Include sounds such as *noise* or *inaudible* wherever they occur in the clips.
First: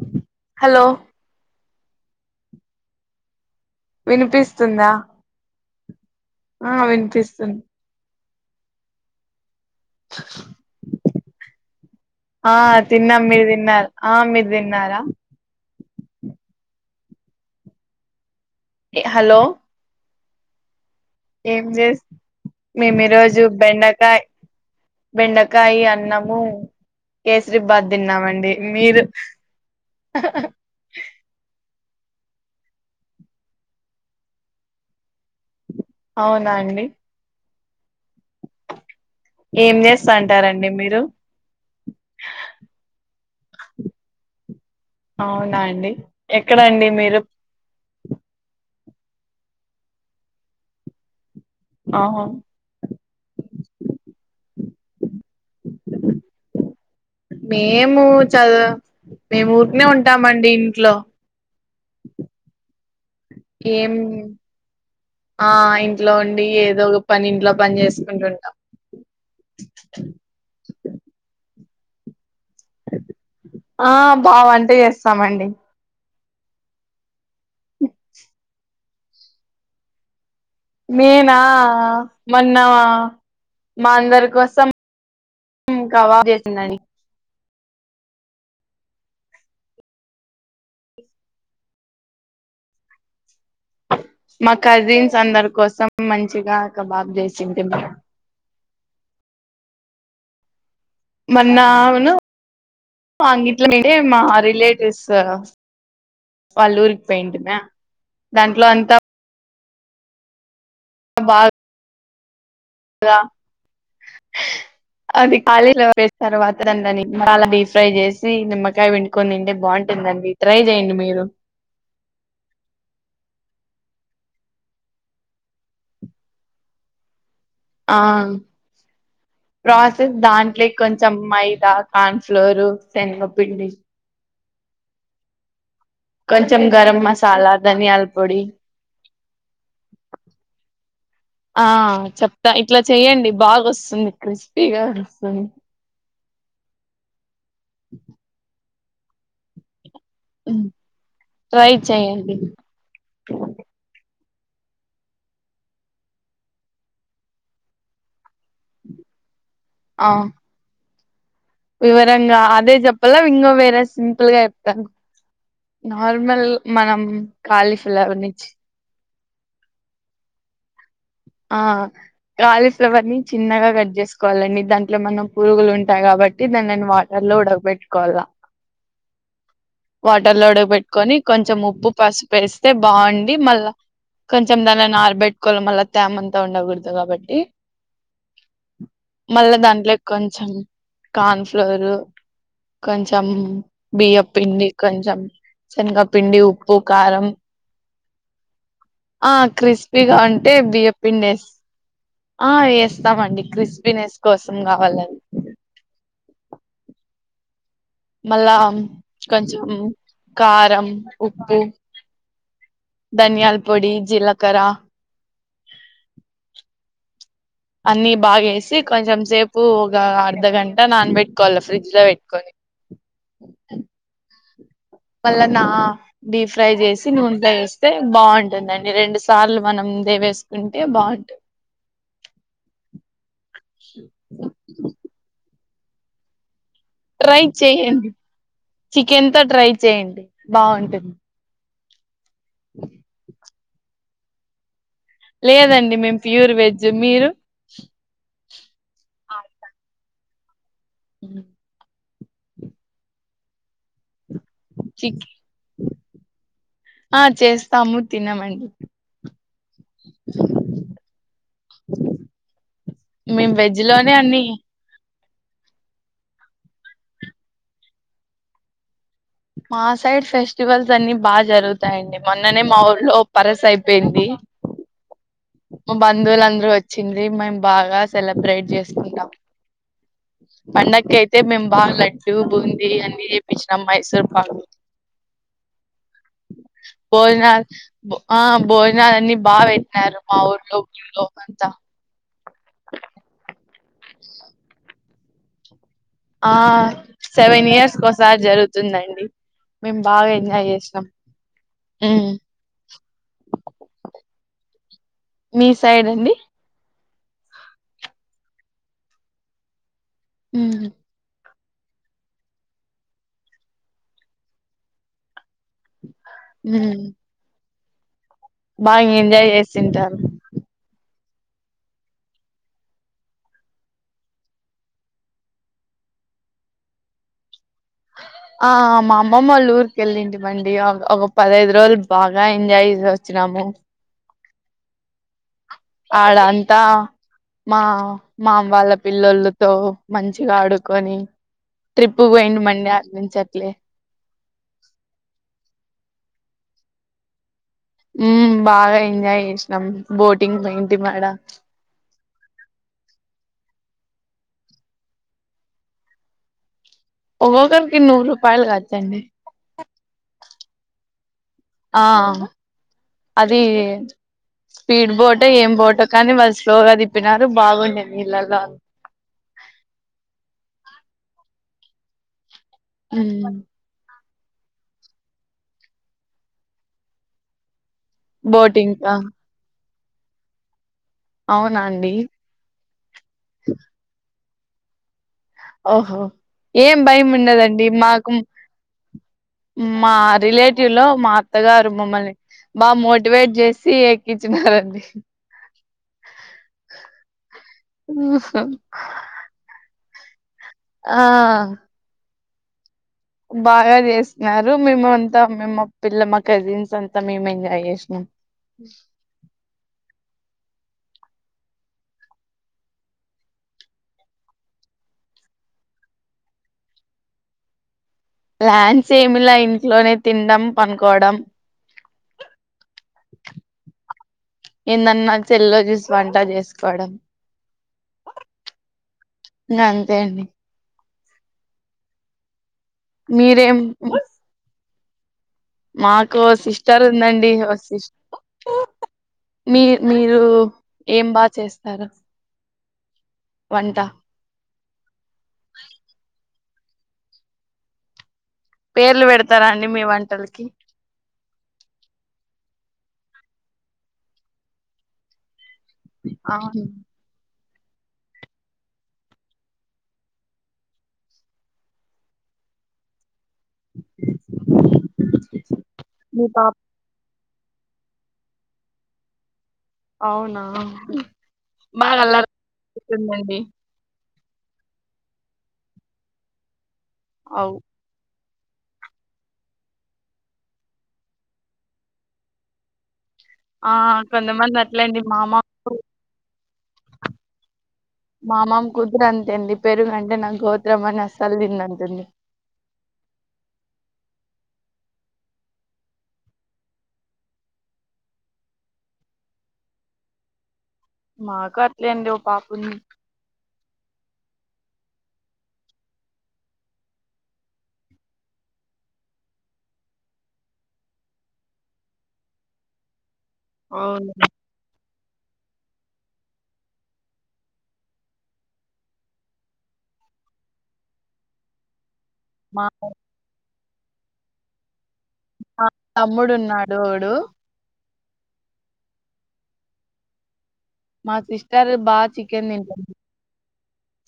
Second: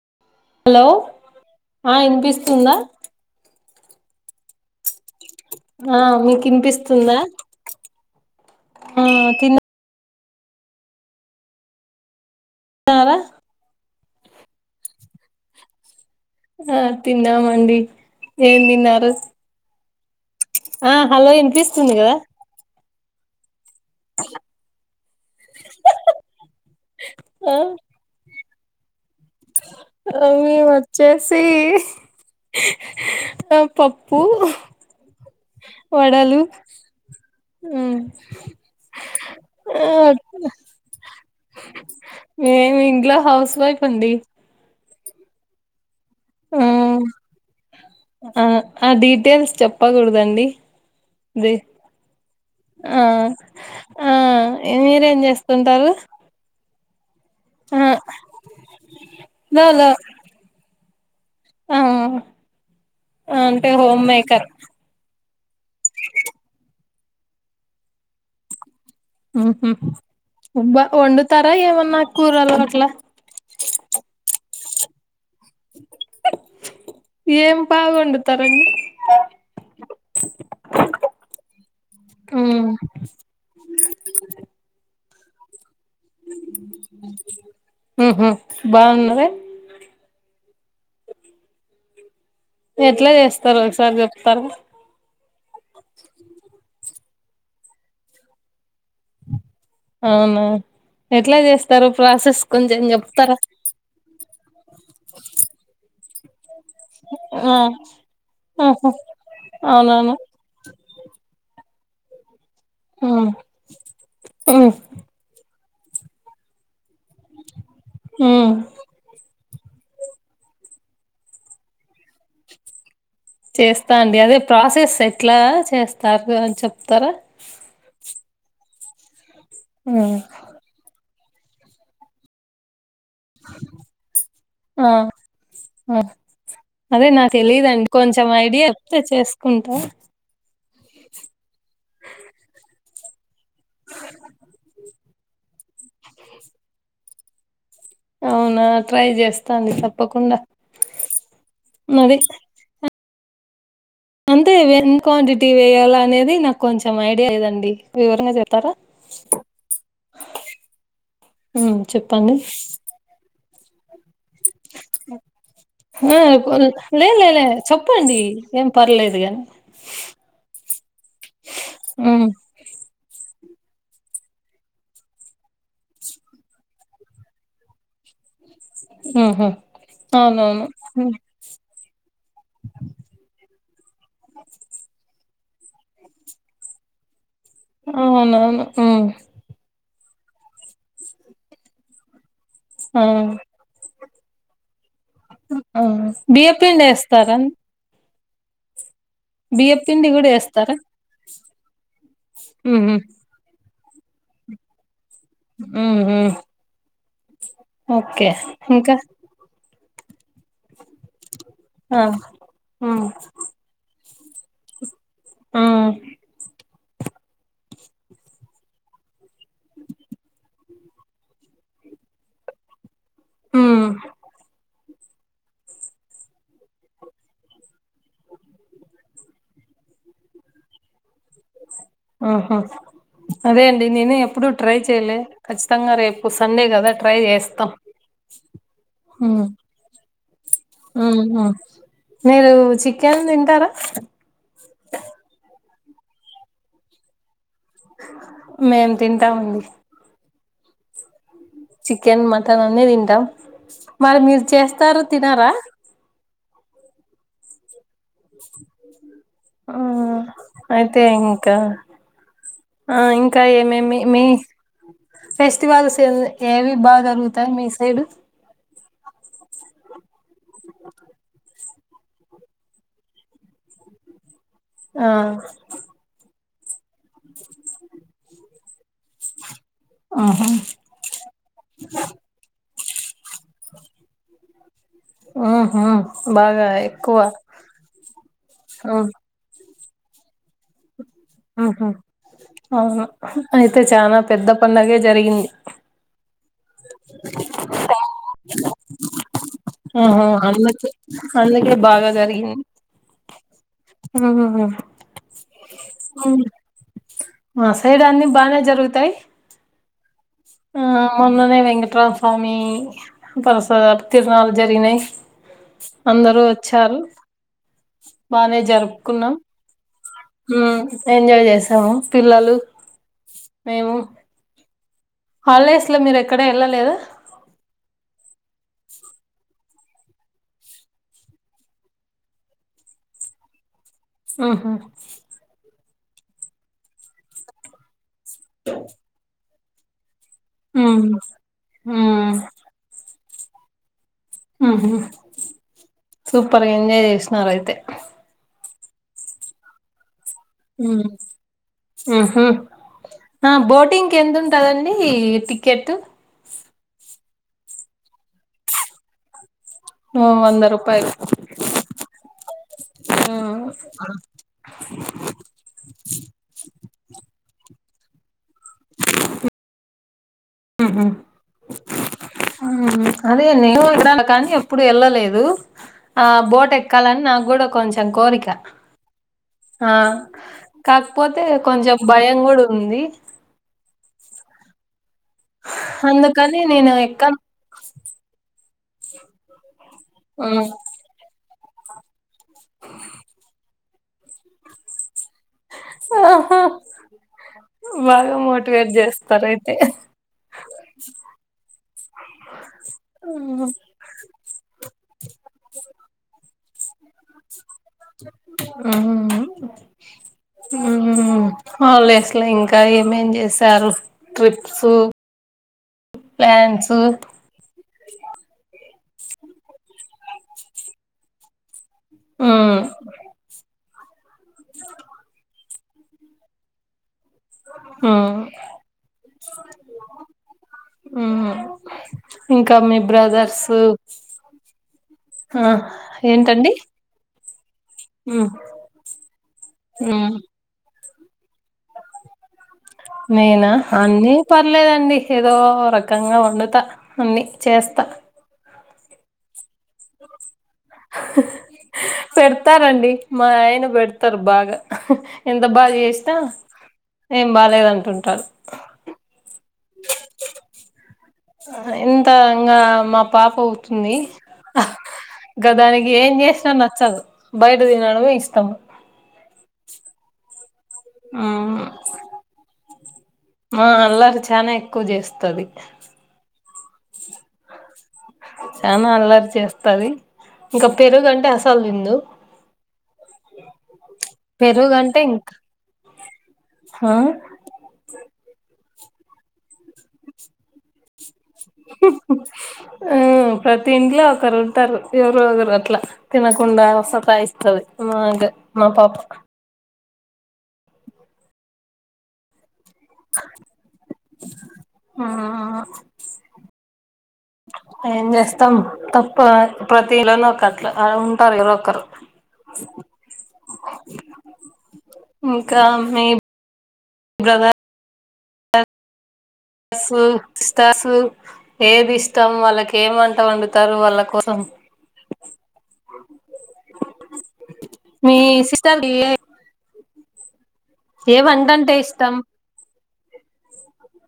అ hello ఆ వినిపిస్తుందా వినిపిస్తుందా ఆ మీ ఆ వినిపిస్తుందా వినిపిస్తుంది ఆ తిన్నారా తిన్నాం మీరు తిన్నారా ఆ మీరు తిన్నారా ఆ తిన్నామండి ఏం తిన్నారూ హలో ఏం ఇనిపిస్తుంది చేస్త కదా మేము ఈ రోజు బెండ కాయ బెండకాయ అన్నము కేసరి తిన్నామండి మీరు ఆ మేము వచేసి ఆ పప్పు అవునా అండి ఉమ్ ఏం ఆ చేస్తాంటారండి మీరు మేము ఇంట్లో హౌస్ వైఫ్ అండి అవునా అండి ఆ ఎక్కడ అండి మీరు ఆ ఆ డీటెయిల్స్ చెప్పకూడదండి ఆహా ఆ ఆ మీరేం చేస్తుంటారు ఆ మేము చదువు మేము లో ఊరికినే లో ఉంటామండి ఇంట్లో ఆ అంటే ఏం హోమ్ మేకర్ ఆ ఇంట్లో ఉండి ఏదో ఒక పని ఇంట్లో పని చేసుకుంటుంటాం ఉబ్బా వండు తార ఏమన్నా కూరలు అట్లా ఆ బాగ వంట చేస్తామండి ఏం బాగా వండుతారు నేనా మొన్న ఉమ్ మా అందరి కోసం కబాబ్ చేసినండి ఆహా బాగుందా ఎట్లా చేస్ మా కజిన్స్ అందరి కోసం మంచిగా కబాబ్ చేసింది మ అవునా ఎట్ల చేస్తారు మొన్నను ప్రాసెస్ కొంచెం చెప్తారా అంగిట్లోంటే మా రిలేటివ్స్ వాళ్ళ ఊరికి పోయింటిమా మ్మ్ దాంట్లో ఆహ అంతా అవునా కబా ల ఉమ్ ఉమ్ అది అది ఆలీలో వేసిన తర్వాత దాన్ దాన్ని బాగా *unintelligible* ట్రై చేసి ఉమ్ నిమ్మకాయ పిండుకొని తింటే బాగుంటుందండి ట్రై చేయండి మీరు చేస్తా అండి అదే ప్రాసెస్ ఎట్లా చేస్తారు అని చెప్తారా ఆ ప్రాసెస్ ఉమ్ దాంట్లే కొంచెం మైదా కాన్ ఫ్లోర్ శనగ పిండి ఆ అదే కొంచెం గరం అదే నాకు మసాలా తెలిదండి ధనియాల కొంచెం పొడి ఐడియా చెప్తే చేసుకుంటా ఆ చెప్ త ఇట్ల చెయ్యండి బాగా వస్తుంది క్రిస్పీగా వస్తుంది అ *inaudible* అవునా ట్రై చేస్తాను తప్పకుండా ట్రై మరి చేయండి అంతే వెన్ క్వాంటిటీ వేయాల అనేది నాకు కొంచెం ఐడియా లేదండి వివరంగా చెప్తారా ఆ ఉమ్ చెప్పండి వివరంగా అదే చెప్పలే ఇంగో వేరే ఫుల్లు గా ఎత్త ఆ నార్మల్ మనం లే లే లే కాలి చెప్పండి ఫ్లవర్ నుంచి ఏం పర్లేదు గా ఆ గాలిఫ్ లవన్నీ చిన్నగా కట్ చేసుకోవాలండి దాంట్లో మనం పురుగులు ఉంటాయి కాబట్టి దాన్లని వాటర్ లో ఉడగబెట్ కొల్ల ఉహు వాటర్ లో అవునవును ఉడక ఉమ్, పెట్టుకొని కొంచెం ఉప్పు పసుపేస్తే బాగుండి మళ్ళా కొంచెం దానిని ఆరబెట్టుకోవాలి మళ్ళా త్యామ అంతా ఉండకూడదు కాబట్టి అవునవును ఆ మళ్ళా దాంట్లేకి కొంచెం కన్ఫ్లోర్ ఆ కొంచెం బియ్యపు పిండి కొంచం ఆ శనగపిండి ఉప్పు బియ్యపిండి కారం వేస్తారా ఆ బియ్యపిండి క్రిస్పీగా కూడా అంటే వేస్తారా నగ పిండేసి ఆ ఉహు వేస్తామండి క్రిస్పీనెస్ కోసం కావాలండి మ్మ్ మ్మ్ మళ్ళా ఇంకా కొంచెం కారం ఉప్పు ఆ ఆ ధనియాల పొడి జీలకర మ్మ్ అన్ని బాగేసి కొంచెం సేపు ఒక అర్ధగంట నాన్న పెట్టుకోవాలి ఫ్రిడ్జ్ లో పెట్టుకొని మ్మ్ మళ్ళ నా డీప్ ఫ్రై చేసి నూనె ఫ్రై చేస్తే బాగుంటుందండి రెండు సార్లు మనం దేవేసుకుంటే బాగుంటుంది *inaudible* ఆహ అదే అండి నేను ఎప్పుడూ ట్రై చెయ్యలే ఖచ్చితంగా రేపు సండే కదా ట్రై చేయండి చికెన్ తో ట్రై చేయండి బాగుంటుంది ఆ మీరు చికెన్ తింటారా లేదండి మేము ప్యూర్ వెజ్ మీరు మేం తింటాముండి ఉ *inaudible* చికెన్ మటన్ అన్ని తింటా మరి మీరు చేస్తారు చిక్ తినారా ఆ చేస్తాము తినమండి ఆ అయితే ఇంకా ఆ ఇంకా మేము వెజ్ ఏమేమి లోనే మీ అన్ని ఫెస్టివల్స్ ఏవి బాగా జరుగుతాయి మీ సైడ్ మా సైడ్ ఫెస్టివల్స్ అన్ని బాగా జరుగుతాయండి మొన్ననే మా ఊర్లో పరస అయిపోయింది ఆ మా బంధువులందరూ వచ్చింది మేము బాగా సెలబ్రేట్ చేసుకుంటాం ఆహా పండకి అయితే మేం బా లడ్టు బూంది అన్నీ చేపిచినాం మైసూర్ బ *unintelligible* ఆహా బాగా ఎక్కువ బోజనా ఆ ఆ! బోజనాలు అన్ని బాగా పెట్నారు *unintelligible* ఆహా అవును అయితే చాలా పెద్ద పండుగే జరిగింది ఆ సెవెన్ ఇయర్స్ కోసారి జరుగుతుందండి మేము ఆహ బాగా ఎంజాయ్ అందుకే చేసినాం అందుకే బాగా ఉమ్. జరిగంది ఆహా హా మీ సైడ్ అండి ఆ సైడ్ అన్ని బానే జరుగుతాయి ఉమ్. ఆ మొన్ననే వెంకటరామస్వామి *unintelligible* తిరునాలు జరిగినాయి అందరూ వచ్చారు ఉమ్. బానే బాగా జరుపుకున్నాం ఎంజాయ్ చేసింటారు హమ్ ఎంజాయ్ చేసాము పిల్లలు మేము హాలిడేస్ లో మీరు ఎక్కడ వెళ్ళలేదా ఆ మా అమ్మమ్మ వాళ్ళ ఊరికి వెళ్ళంటివండి ఒక పదహైదు రోజులు బాగా ఎంజాయ్ చేసి వచ్చినాము ఆహా ఆడ అంతా మా మామ వాళ్ళ పిల్లలతో మంచిగా ఉమ్ ఆడుకొని ట్రిప్పు ఉమ్ పోయిండు మళ్ళీ అడ నుంచి అట్లే ఆహా సూపర్గా ఎంజాయ్ చేసిన్నారు అయితే ఉం బాగా ఎంజాయ్ చేసినాం బోటింగ్ పోయింటిమి ఆడ హు హమ్ ఆ బోటింగ్ ఎంత ఉంటదండి టిక్కెట్ ఒక్కొక్కరికి నూరు రూపాయలు కాచ్చండి ఓ వంద రూపాయలు ఆ ఆ అది స్పీడ్ బోటో ఏం బోటో కానీ వాళ్ళు స్లోగా తిప్పినారు బాగుండేది నీళ్ళల్లో అదిే ఉమ్ నే *unintelligible* కానీ ఎప్పుడు వెళ్ళలేదు ఆ బోట్ ఎక్కాలని నాకు కూడా కొంచెం కోరిక బోటింగ్ ఆ ఆ కాకపోతే అవునా కొంచెం అండి భయం కూడా ఉంది ఓహో అందుకని నేను ఏం భయం ఎక్కను ఉండదండి మాకు మా ఉమ్ రిలేటివ్ లో మా అత్తగారు మమ్మల్ని బాగా మోటివేట్ చేసి ఎక్కించినారండి ఓహో బాగా మోటివేట్ చేస్తారు అయితే ఆ బాగా చేస్తున్నారు మేము అంతా మేము పిల్ల మా కజిన్స్ అంతా మేము ఎంజాయ్ చేసినం ఆ ఆ హ్మ్ హాలిడేస్ల ఇంకా ఏమేం చేశారు ట్రిప్స్ ప్లాన్స్ ప్లాన్స్ ఏమిలా ఇంట్లోనే తినడం పనుకోవడం ఉ ఏందన్నా సెల్లో చూసి వంట చేసుకోవడం ఆ ఇంగ అంతే అండి హు ఇంకా మీ బ్రదర్స్ మీరేం ఆ మాకు ఓ ఏంటండి సిస్టర్ ఉందండి ఓ సిస్ మ్మ్ మీ మ్మ్ మీరు ఏం బా చేస్తారు నేనా వంట అన్నీ పర్లేదండి ఏదో రకంగా వండుతా అన్ని చేస్తా పేర్లు పెడతారా అండి మీ వంటలకి పెడతారండి మా ఆయన పెడతారు బాగా ఎంత బాగా చేసినా అవును ఏం బాలేదాంటుంటారు ఆహా ఎంత ఇంగ మా పాప టుంది ఇంకా దానికి ఏం మీ చేసినా పాప నచ్చదు బయట తినడమే ఇష్టం అవునా ఆ బాగా అల్లర్ దండి ఆ అల్లారీ చానా ఎక్కువ చేస్తది అవు చనా అల్లరి చేస్తది ఇంకా పెరుగంటే అసలు విందు ఆ కొంతమంది పెరుగు అంటే అట్లేండి మా ఇంకా మ ఆ మామమ కుతురు అంతేనండి పెరుగుంటే నా గోత్రం అని అస్సలు తిన్నాను అంటుంది ఉ ప్రతి ఇంట్లో ఒకరు ఉంటారు ఎవరరో ఒకరు అట్లా తినకుండా సతా ఇస్తది మగ్ మా పాప హ్ మాకు అట్లేండి ఓ పాపుంది ఆ ఏం చేస్తాం తప్ప ప్రతి ఇళ్లలో ఒకట్లా ఆ ఉంటారు కదా ఒక్కరు అవును ఇంకా మేబ్ గల సాస్ స్టాసు ఏది ఇష్టం మా వాళ్ళకి ఏమంట వండుతారు వాళ్ళ కోసం ఆ తమ్ముడున్నాడు ఓడు మీ సిస్టర్ కి ఇల్ లే మా వంట సిస్టర్ అంటే బా ఇష్టం చికెన్ తింటుంది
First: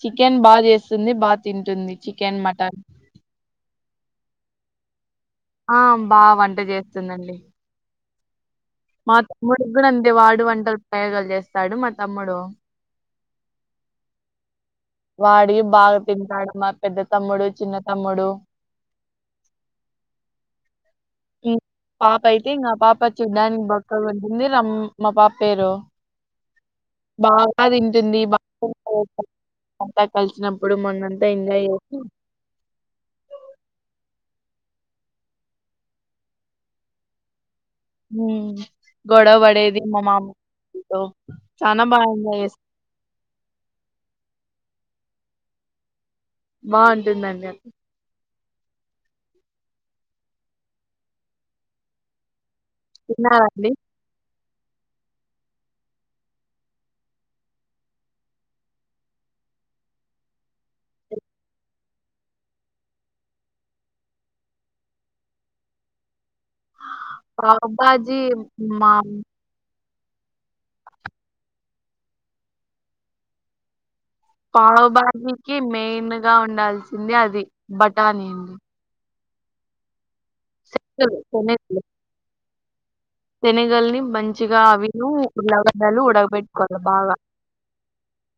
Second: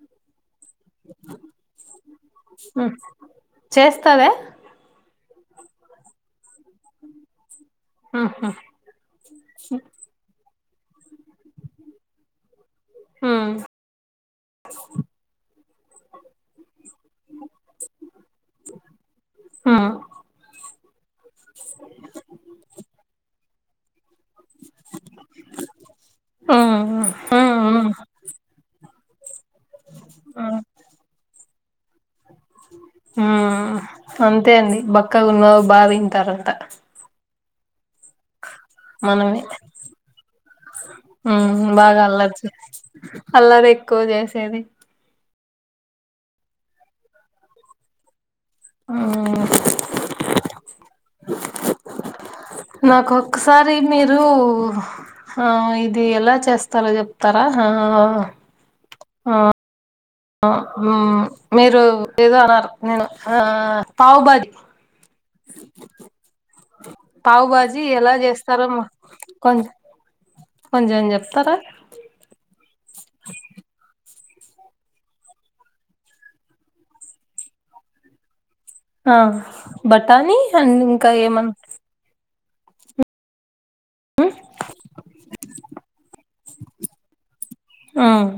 చికెన్ బాగా చేస్తుంది బాగా తింటుంది చికెన్ మటన్ చేస్తావా ఆ బా వంట చేస్తుందండి ఊహూ మా తమ్ముడు కూడా అంతే వాడు వంటలు ప్రయోగాలు చేస్తాడు మా తమ్ముడు హ్మ్ వాడి బాగా తింటాడు మా పెద్ద తమ్ముడు చిన్న తమ్ముడు ఆ పాప అయితే ఇంకా పాప చూడ్డానికి బక్కగా ఉంటుంది మా పాప పేరు ఉమ్ ఉమ్ బాగా తింటుంది *inaudible* అంతా ఉమ్ కలిసినప్పుడు మొన్నంతా ఎంజాయ్ చేసి హ్మ్ అంతే అండి బక్కగా ఉన్న వాళ్లు బా తింటారంటా ఉమ్, గొడవ మనమే పడేది మా మామతో హ్మ్ చానా బాగా అల్లరి ఎంజాయ్ చేస్ చేవచ్చు అల్లరి ఎక్కువ చేసేది బావుంటుందండది హ్మ్ నాకు తిన్నారండి ఒక్కసారి మీరు ఆ ఇది ఎలా చేస్తారో చెప్తారా ఆ ఆ మీరు ఏదో అన్నారు నేను పావు బాజి పావు బాజీ ఎలా పావుబాజీ చేస్తారో మా కొంచం కొంచెం చెప్తారా పావు బాజీకి మెయిన్ గా ఉండాల్సింది అది బటానీ అండి ఆ బఠానీ అండ్ ఇంకా శనగలు ఏమన్నా శనగలు శనగల్ని మంచిగా అవిను ఉల్లాగడలు ఉడగబెట్టుకోవాలి బాగా హ్మ్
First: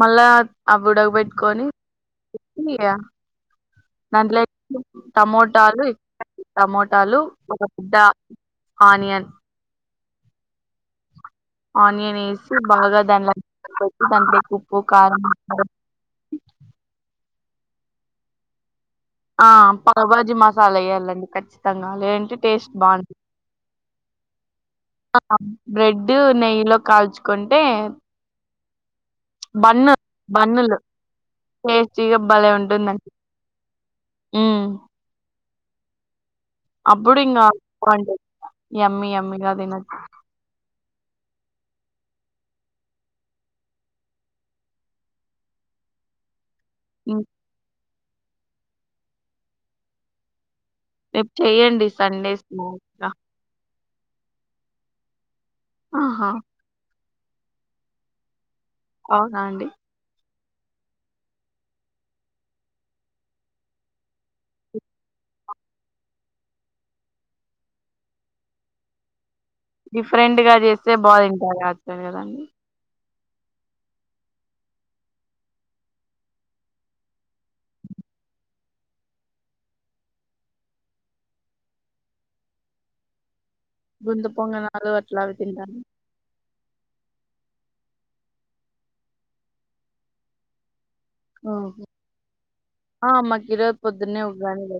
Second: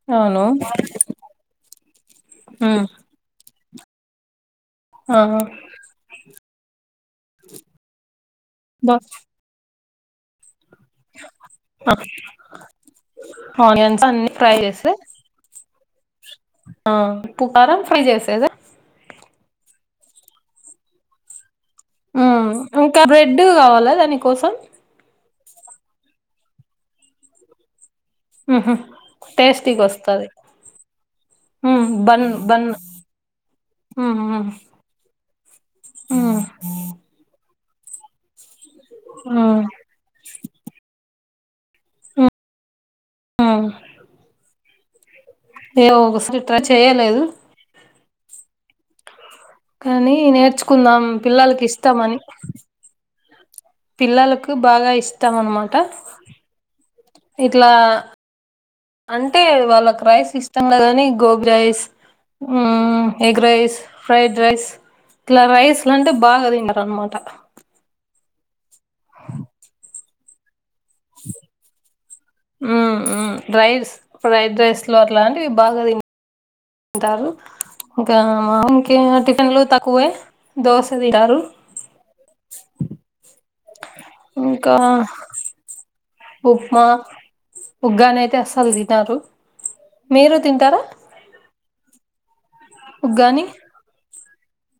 మళ్ళా అవును ఆవి ఉడకపెట్టుకొని కొత్తిమీర మ్ దాంట్లో ఆ టమోటాలు టమోటాలు ఒక పెద్ద బ ఆనియన్ ఆనియన్ వేసి బాగా దానిలో ఆనియన్స్ అన్ని దాంట్లో ఫ్రై ఉప్పు చేసి కారం ఆ ఉప్పుకారం ఫ్రై చేసేదా ఆ పావ్ భాజీ మసాలా వేయ్యాలండి ఖచ్చితంగా లేదంటే టేస్ట్ బాగోదు డు కావాలా దాని కోసం ఆ బ్రెడ్ నెయ్యిలో కాల్చుకుంటే ఊహూ టేస్టీకి బన్ను వస్తాది బన్నులు హమ్ టేస్టీగా బన్ భలే బన్ ఉంటుందండి ఉమ్ హ్మ్ అప్పుడు ఇంక బావుంటది ఎమ్మి ఎమ్మిగా ఉమ్ తినొచ్చు హ్మ్ మ్మ్ *unintelligible* చేయలేదు కానీ నేర్చుకుందాం పిల్లలకి ఇష్టం అని అక్క పిల్లలకు బాగా ఇష్టం అన్నమాట ఆహా ఇట్లా అవునా అంటే అండి వాళ్ళకి రైస్ ఇస్ కదని gobi rice egg rice fried rice ఇట్లా రైస్ లంటే బాగా తింటారు అన్నమాట డిఫరెంట్ గా చేస్తే బా తింటారు *unintelligible* హ్మ్ హ్మ్ రైస్ ఫ్రైడ్ రైస్ లు అట్లాంటివి బాగా తిన్ తింటారు ఇంకా మామకి టిఫిన్లు తక్కువే దోస తింటారు గుంత ఇంకా పొంగనాలు అట్లావి తిన్రా ఉప్మా ఉగ్గాని అని అయితే అసలు తినరు మీరు తింటారా ఆ మాకి ఉగ్గాని ఈ రోజు పొద్దునే ఉగ్గాని పే